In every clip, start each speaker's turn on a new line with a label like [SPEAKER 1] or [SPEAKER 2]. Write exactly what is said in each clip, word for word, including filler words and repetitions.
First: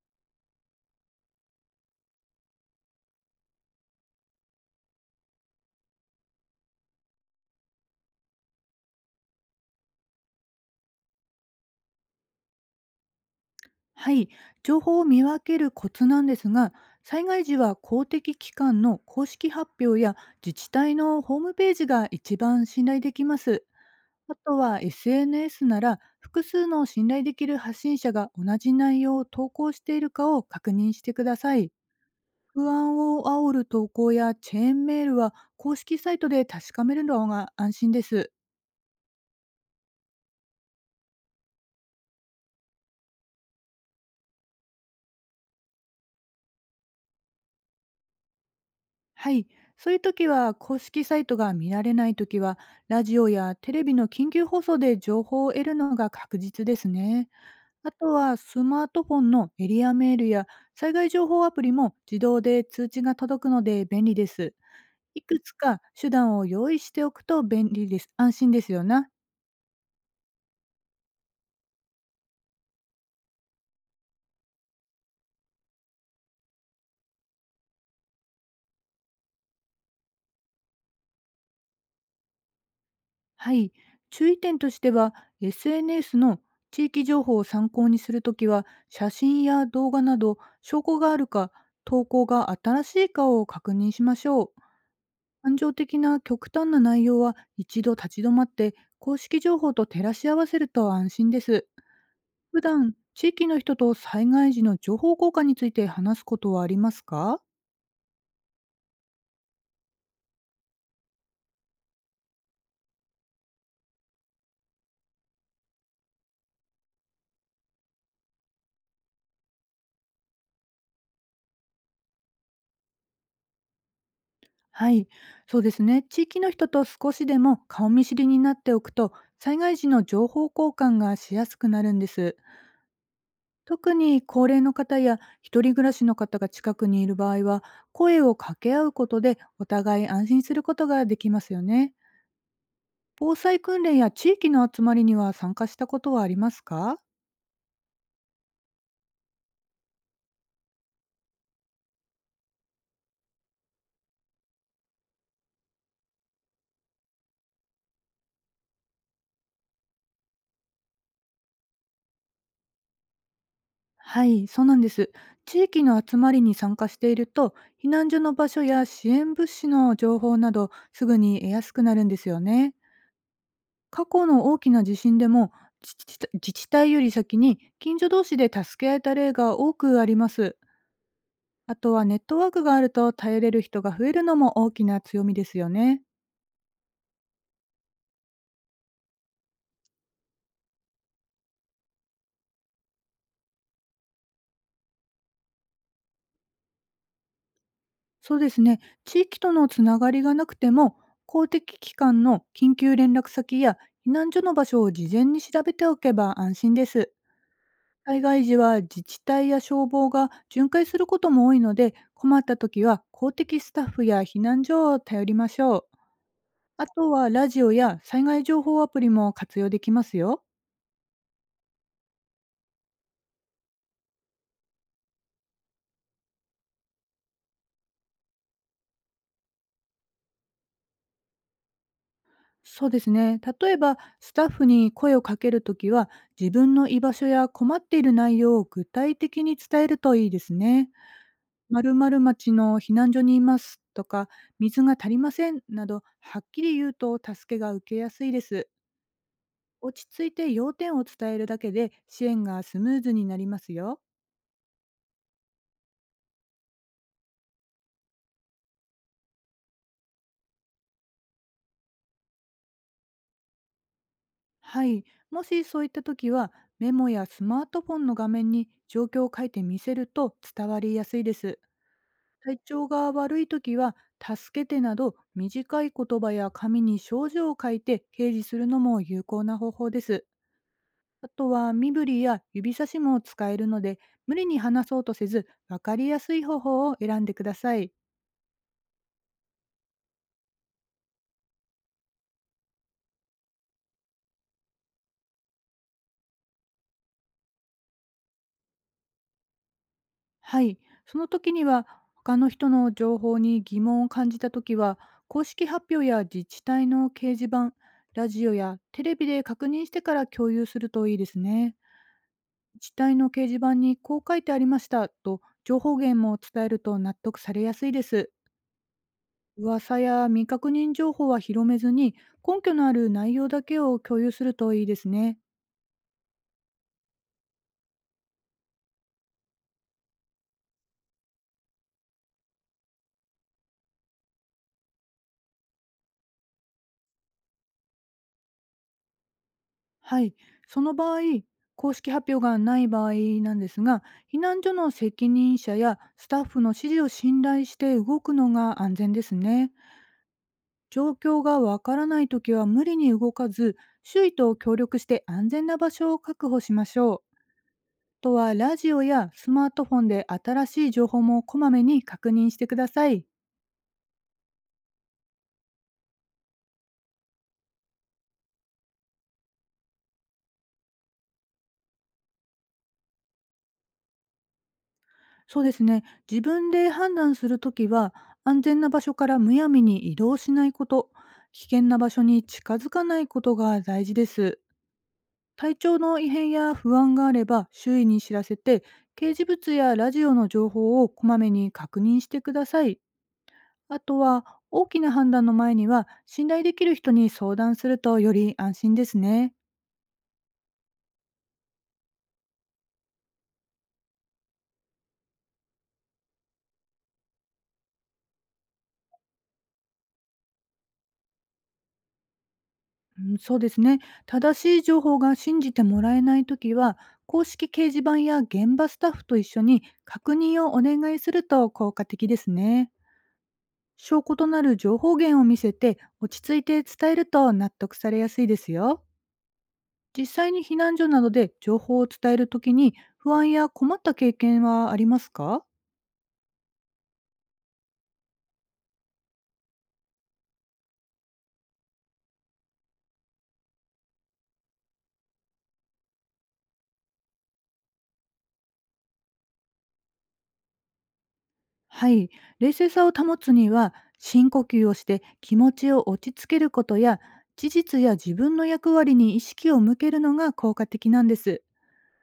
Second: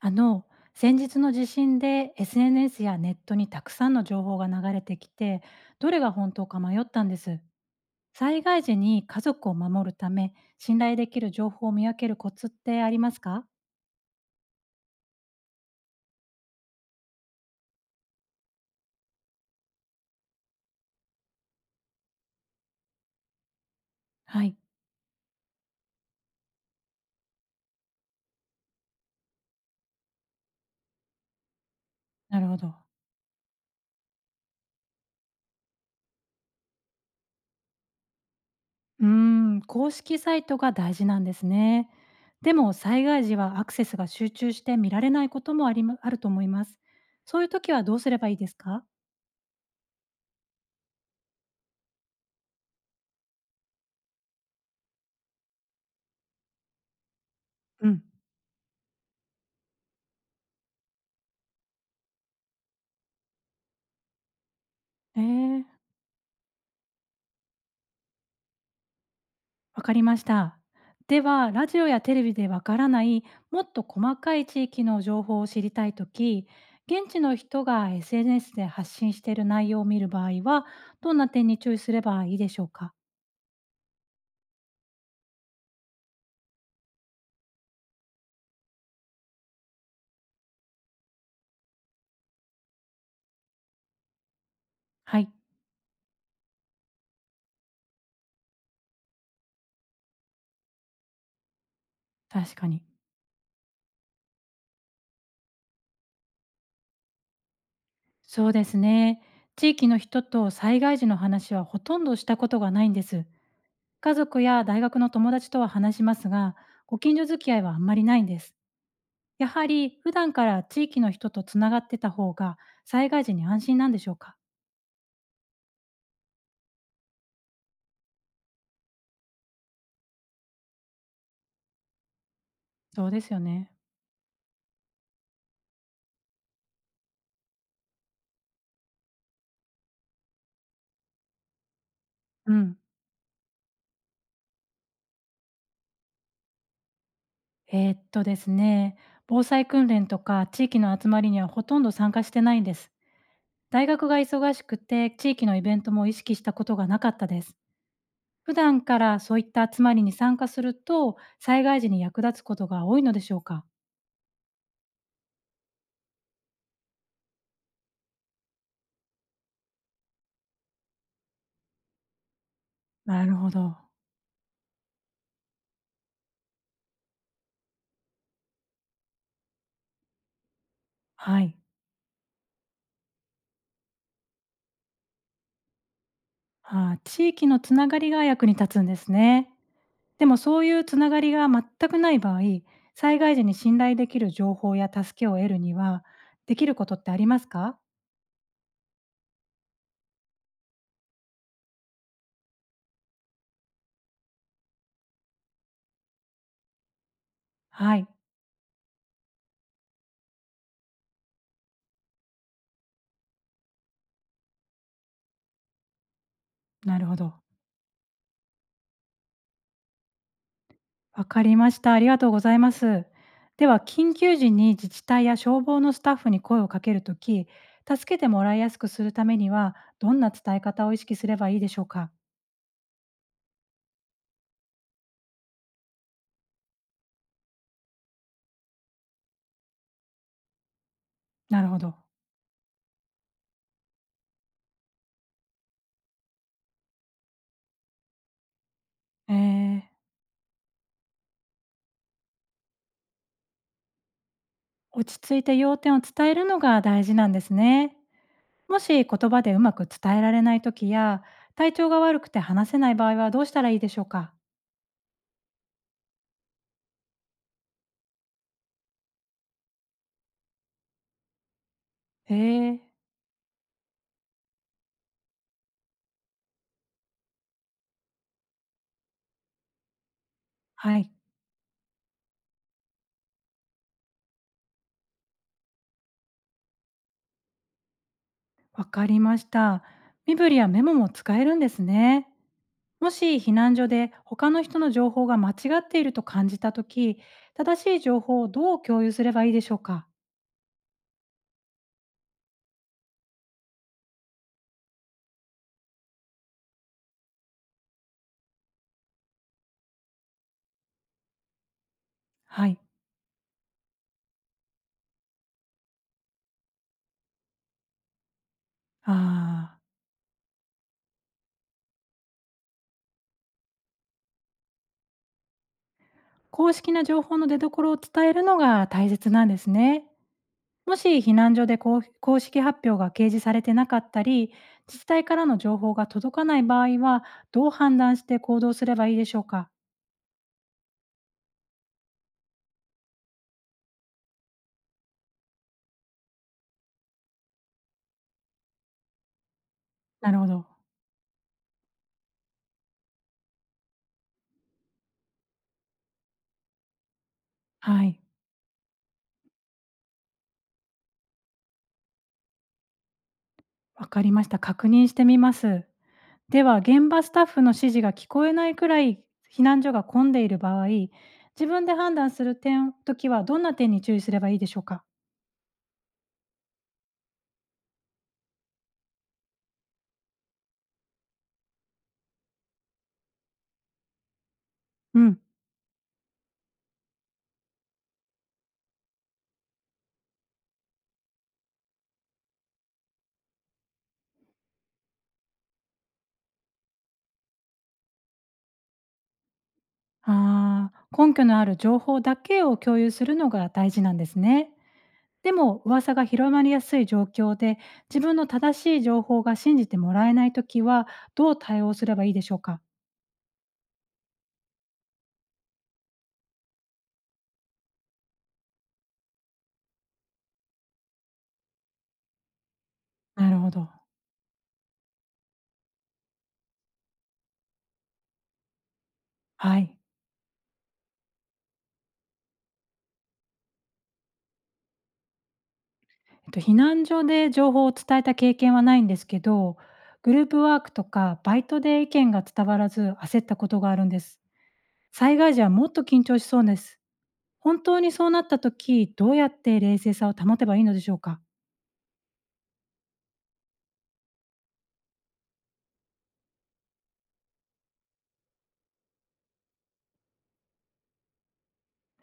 [SPEAKER 1] あの先日の地震で エスエヌエス やネットにたくさんの情報が流れてきて、どれが本当か迷ったんです。災害時に家族を守るため、信頼できる情報を見分けるコツってありますか？
[SPEAKER 2] はい、情報を見分けるコツなんですが、災害時は公的機関の公式発表や自治体のホームページが一番信頼できます。あ
[SPEAKER 1] は
[SPEAKER 2] と
[SPEAKER 1] い。
[SPEAKER 2] は エスエヌエス なら複数の信頼できる発信者が同じ内容を投稿しているかを確認してください。
[SPEAKER 1] なるほ
[SPEAKER 2] 不
[SPEAKER 1] ど。
[SPEAKER 2] 安を煽る投稿やチェーンメールは公式サイトで確かめるのが安心です。
[SPEAKER 1] うーん公式サイトが大事なんですね。でも災害時はアクセスが集中して見られないこともありまあると思います。そういう時はどうすればいいですか？
[SPEAKER 2] はい、そういう時は公式サイトが見られない時は、ラジオやテレビの緊急放送で情報を得るのが確実ですね。
[SPEAKER 1] う
[SPEAKER 2] あ
[SPEAKER 1] ん。
[SPEAKER 2] とはスマートフォンのエリアメールや災害情報アプリも自動で通知が届くので便利です。
[SPEAKER 1] え
[SPEAKER 2] いくつ
[SPEAKER 1] ー
[SPEAKER 2] か手段を用意しておくと便利です。安心ですよね。
[SPEAKER 1] わかりました。では、ラジオやテレビでわからない、もっと細かい地域の情報を知りたいとき、現地の人が エスエヌエス で発信している内容を見る場合は、どんな点に注意すればいいでしょうか？
[SPEAKER 2] はい、注意点としては、 エスエヌエス の地域情報を参考にするときは写真や動画など証拠があるか、投稿が新しいかを確認しましょう。
[SPEAKER 1] はい。
[SPEAKER 2] 感情的な極端な内容は一度立ち止まって公式情報と照らし合わせると安心です。
[SPEAKER 1] 確
[SPEAKER 2] 普
[SPEAKER 1] かに。
[SPEAKER 2] 段地域の人と災害時の情報交換について話すことはありますか？
[SPEAKER 1] そうですね。地域の人と災害時の話はほとんどしたことがないんです。家族や大学の友達とは話しますが、ご近所付き合いはあんまりないんです。やはり普段から地域の人とつながってた方が、災害時に安心なんでしょうか？
[SPEAKER 2] はい、そうですね。地域の人と少しでも顔見知りになっておくと、災害時の情報交換がしやすくなるんです。
[SPEAKER 1] そうですよね。
[SPEAKER 2] 特に高齢の方や一人暮らしの方が近くにいる場合は、声を掛け合うことでお互い安心することができますよね。
[SPEAKER 1] うん。
[SPEAKER 2] 防災訓練や地域の集まりには参加したことはありますか？
[SPEAKER 1] えーっとですね、防災訓練とか地域の集まりにはほとんど参加してないんです。大学が忙しくて、地域のイベントも意識したことがなかったです。普段からそういった集まりに参加すると、災害時に役立つことが多いのでしょうか？
[SPEAKER 2] はい、そうなんです。地域の集まりに参加していると、避難所の場所や支援物資の情報などすぐに得やすくなるんですよね。
[SPEAKER 1] なるほど。
[SPEAKER 2] 過去の大きな地震でも自治体自治体より先に近所同士で助け合えた例が多くあります。
[SPEAKER 1] はい。
[SPEAKER 2] あとはネットワークがあると頼れる人が増えるのも大きな強みですよね。
[SPEAKER 1] あー、地域のつながりが役に立つんですね。でもそういうつながりが全くない場合、災害時に信頼できる情報や助けを得るには、できることってありますか？
[SPEAKER 2] そうですね。地域とのつながりがなくても、公的機関の緊急連絡先や避難所の場所を事前に調べておけば安心です。
[SPEAKER 1] はい。
[SPEAKER 2] 災害時は自治体や消防が巡回することも多いので、困った時は公的スタッフや避難所を頼りましょう。あ
[SPEAKER 1] なる
[SPEAKER 2] と
[SPEAKER 1] ほ
[SPEAKER 2] は
[SPEAKER 1] ど。
[SPEAKER 2] ラジオや災害情報アプリも活用できますよ。
[SPEAKER 1] わかりました。ありがとうございます。では、緊急時に自治体や消防のスタッフに声をかけるとき、助けてもらいやすくするためには、どんな伝え方を意識すればいいでしょうか？
[SPEAKER 2] そうですね。例えば、スタッフに声をかけるときは、自分の居場所や困っている内容を具体的に伝えるといいですね。
[SPEAKER 1] なるほ
[SPEAKER 2] 〇
[SPEAKER 1] ど。
[SPEAKER 2] 〇町の避難所にいますとか、水が足りませんなど、はっきり言うと助けが受けやすいです。
[SPEAKER 1] えー、
[SPEAKER 2] 落ち着いて要点を伝えるだけで支援がスムーズになりますよ。
[SPEAKER 1] 落ち着いて要点を伝えるのが大事なんですね。もし言葉でうまく伝えられない時や、体調が悪くて話せない場合は、どうしたらいいでしょうか？
[SPEAKER 2] はい、もしそういった時は、メモやスマートフォンの画面に状況を書いて見せると伝わりやすいです。
[SPEAKER 1] へ
[SPEAKER 2] 体
[SPEAKER 1] え。
[SPEAKER 2] 調が悪い時は「助けて」など短い言葉や紙に症状を書いて掲示するのも有効な方法です。
[SPEAKER 1] はい。
[SPEAKER 2] あとは身振りや指差しも使えるので、無理に話そうとせず分かりやすい方法を選んでください。
[SPEAKER 1] わかりました。身振りやメモも使えるんですね。もし避難所で他の人の情報が間違っていると感じたとき、正しい情報をどう共有すればいいでしょうか？
[SPEAKER 2] はい、その時には、他の人の情報に疑問を感じた時は、公式発表や自治体の掲示板、ラジオやテレビで確認してから共有するといいですね。
[SPEAKER 1] はい。
[SPEAKER 2] 自治体の掲示板にこう書いてありましたと情報源も伝えると納得されやすいです。
[SPEAKER 1] ああ、
[SPEAKER 2] 噂や未確認情報は広めずに、根拠のある内容だけを共有するといいですね。
[SPEAKER 1] 公式な情報の出所を伝えるのが大切なんですね。もし避難所で公公式発表が掲示されてなかったり、自治体からの情報が届かない場合は、どう判断して行動すればいいでしょうか？
[SPEAKER 2] はい、その場合、公式発表がない場合なんですが、避難所の責任者やスタッフの指示を信頼して動くのが安全ですね。
[SPEAKER 1] なるほど。
[SPEAKER 2] 状況がわからないときは無理に動かず、周囲と協力して安全な場所を確保しましょう。
[SPEAKER 1] はい。
[SPEAKER 2] あとはラジオやスマートフォンで新しい情報もこまめに確認してください。
[SPEAKER 1] わかりました。確認してみます。では、現場スタッフの指示が聞こえないくらい避難所が混んでいる場合、自分で判断する点、時はどんな点に注意すればいいでしょうか？
[SPEAKER 2] そうですね。自分で判断するときは、安全な場所からむやみに移動しないこと、危険な場所に近づかないことが大事です。
[SPEAKER 1] うん。
[SPEAKER 2] 体調の異変や不安があれば周囲に知らせて、掲示物やラジオの情報をこまめに確認してください。あとは、大きな判断の前には、信頼できる人に相談するとより安心ですね。
[SPEAKER 1] ああ、根拠のある情報だけを共有するのが大事なんですね。でも噂が広まりやすい状況で、自分の正しい情報が信じてもらえないときは、どう対応すればいいでしょうか？
[SPEAKER 2] うん、そうですね。正しい情報が信じてもらえないときは、公式掲示板や現場スタッフと一緒に確認をお願いすると効果的ですね。
[SPEAKER 1] なるほど。
[SPEAKER 2] 証拠となる情報源を見せて、落ち着いて伝えると納得されやすいですよ。
[SPEAKER 1] はい。
[SPEAKER 2] 実際に避難所などで情報を伝えるときに、不安や困った経験はありますか？
[SPEAKER 1] えっと、避難所で情報を伝えた経験はないんですけど、グループワークとかバイトで意見が伝わらず焦ったことがあるんです。災害時はもっと緊張しそうです。本当にそうなった時、どうやって冷静さを保てばいいのでしょうか？
[SPEAKER 2] はい、冷静さを保つには、深呼吸をして気持ちを落ち着けることや、事実や自分の役割に意識を向けるのが効果的なんです。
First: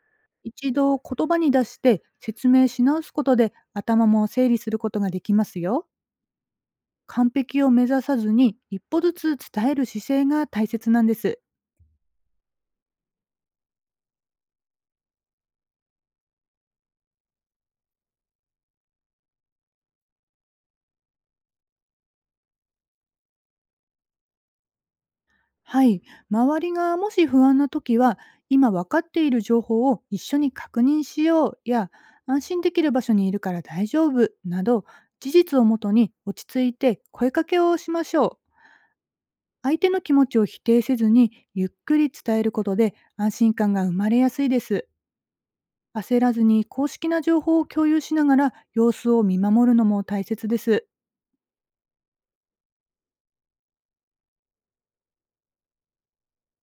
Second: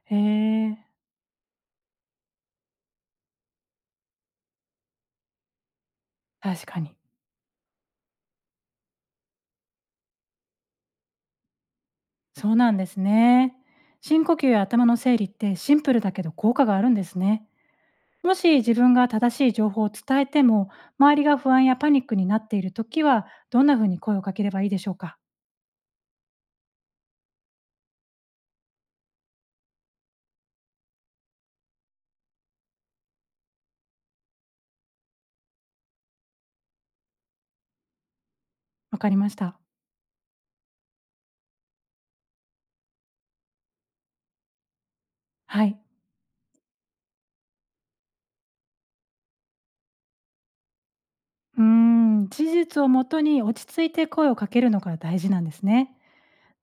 [SPEAKER 1] え
[SPEAKER 2] 一
[SPEAKER 1] ー、
[SPEAKER 2] 度言葉に出して説明し直すことで頭も整理することができますよ。
[SPEAKER 1] 確かに。
[SPEAKER 2] 完璧を目指さずに一歩ずつ伝える姿勢が大切なんです。
[SPEAKER 1] そうなんですね。深呼吸や頭の整理って、シンプルだけど効果があるんですね。もし自分が正しい情報を伝えても、周りが不安やパニックになっているときは、どんなふうに声をかければいいでしょうか？
[SPEAKER 2] はい、周りがもし不安な時は、今分かっている情報を一緒に確認しようや、安心できる場所にいるから大丈夫など、事実をもとに落ち着いて声かけをしましょう。
[SPEAKER 1] わかりました。
[SPEAKER 2] 相手の気持ちを否定せずに、ゆっくり伝えることで安心感が生まれやすいです。
[SPEAKER 1] はい。
[SPEAKER 2] 焦らずに公式な情報を共有しながら様子を見守るのも大切です。
[SPEAKER 1] うーん、事実をもとに落ち着いて声をかけるのが大事なんですね。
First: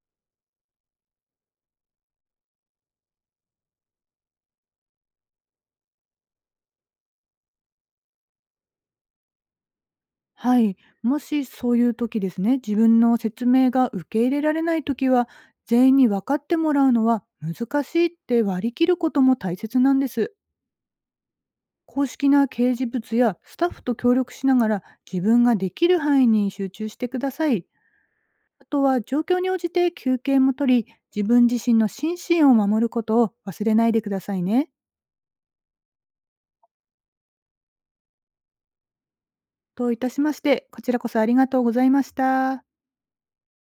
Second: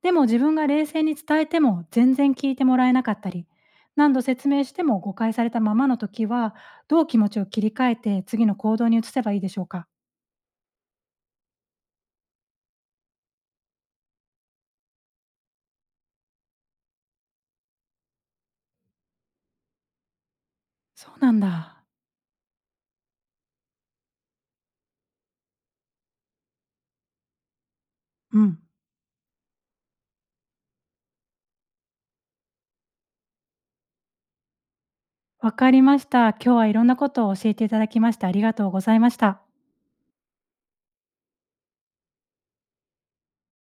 [SPEAKER 1] でも自分が冷静に伝えても全然聞いてもらえなかったり、何度説明しても誤解されたままの時は、どう気持ちを切り替えて次の行動に移せばいいでしょうか？
[SPEAKER 2] はい、もしそういう時ですね、自分の説明が受け入れられない時は、全員に分かってもらうのは難しいって割り切ることも大切なんです。
[SPEAKER 1] そうなんだ。
[SPEAKER 2] 公式な掲示物やスタッフと協力しながら、自分ができる範囲に集中してください。
[SPEAKER 1] うん。
[SPEAKER 2] あとは状況に応じて休憩も取り、自分自身の心身を守ることを忘れないでくださいね。
[SPEAKER 1] わかりました。今日はいろんなことを教えていただきまして、ありがとうございました。
[SPEAKER 2] といたしまして、こちらこそありがとうございました。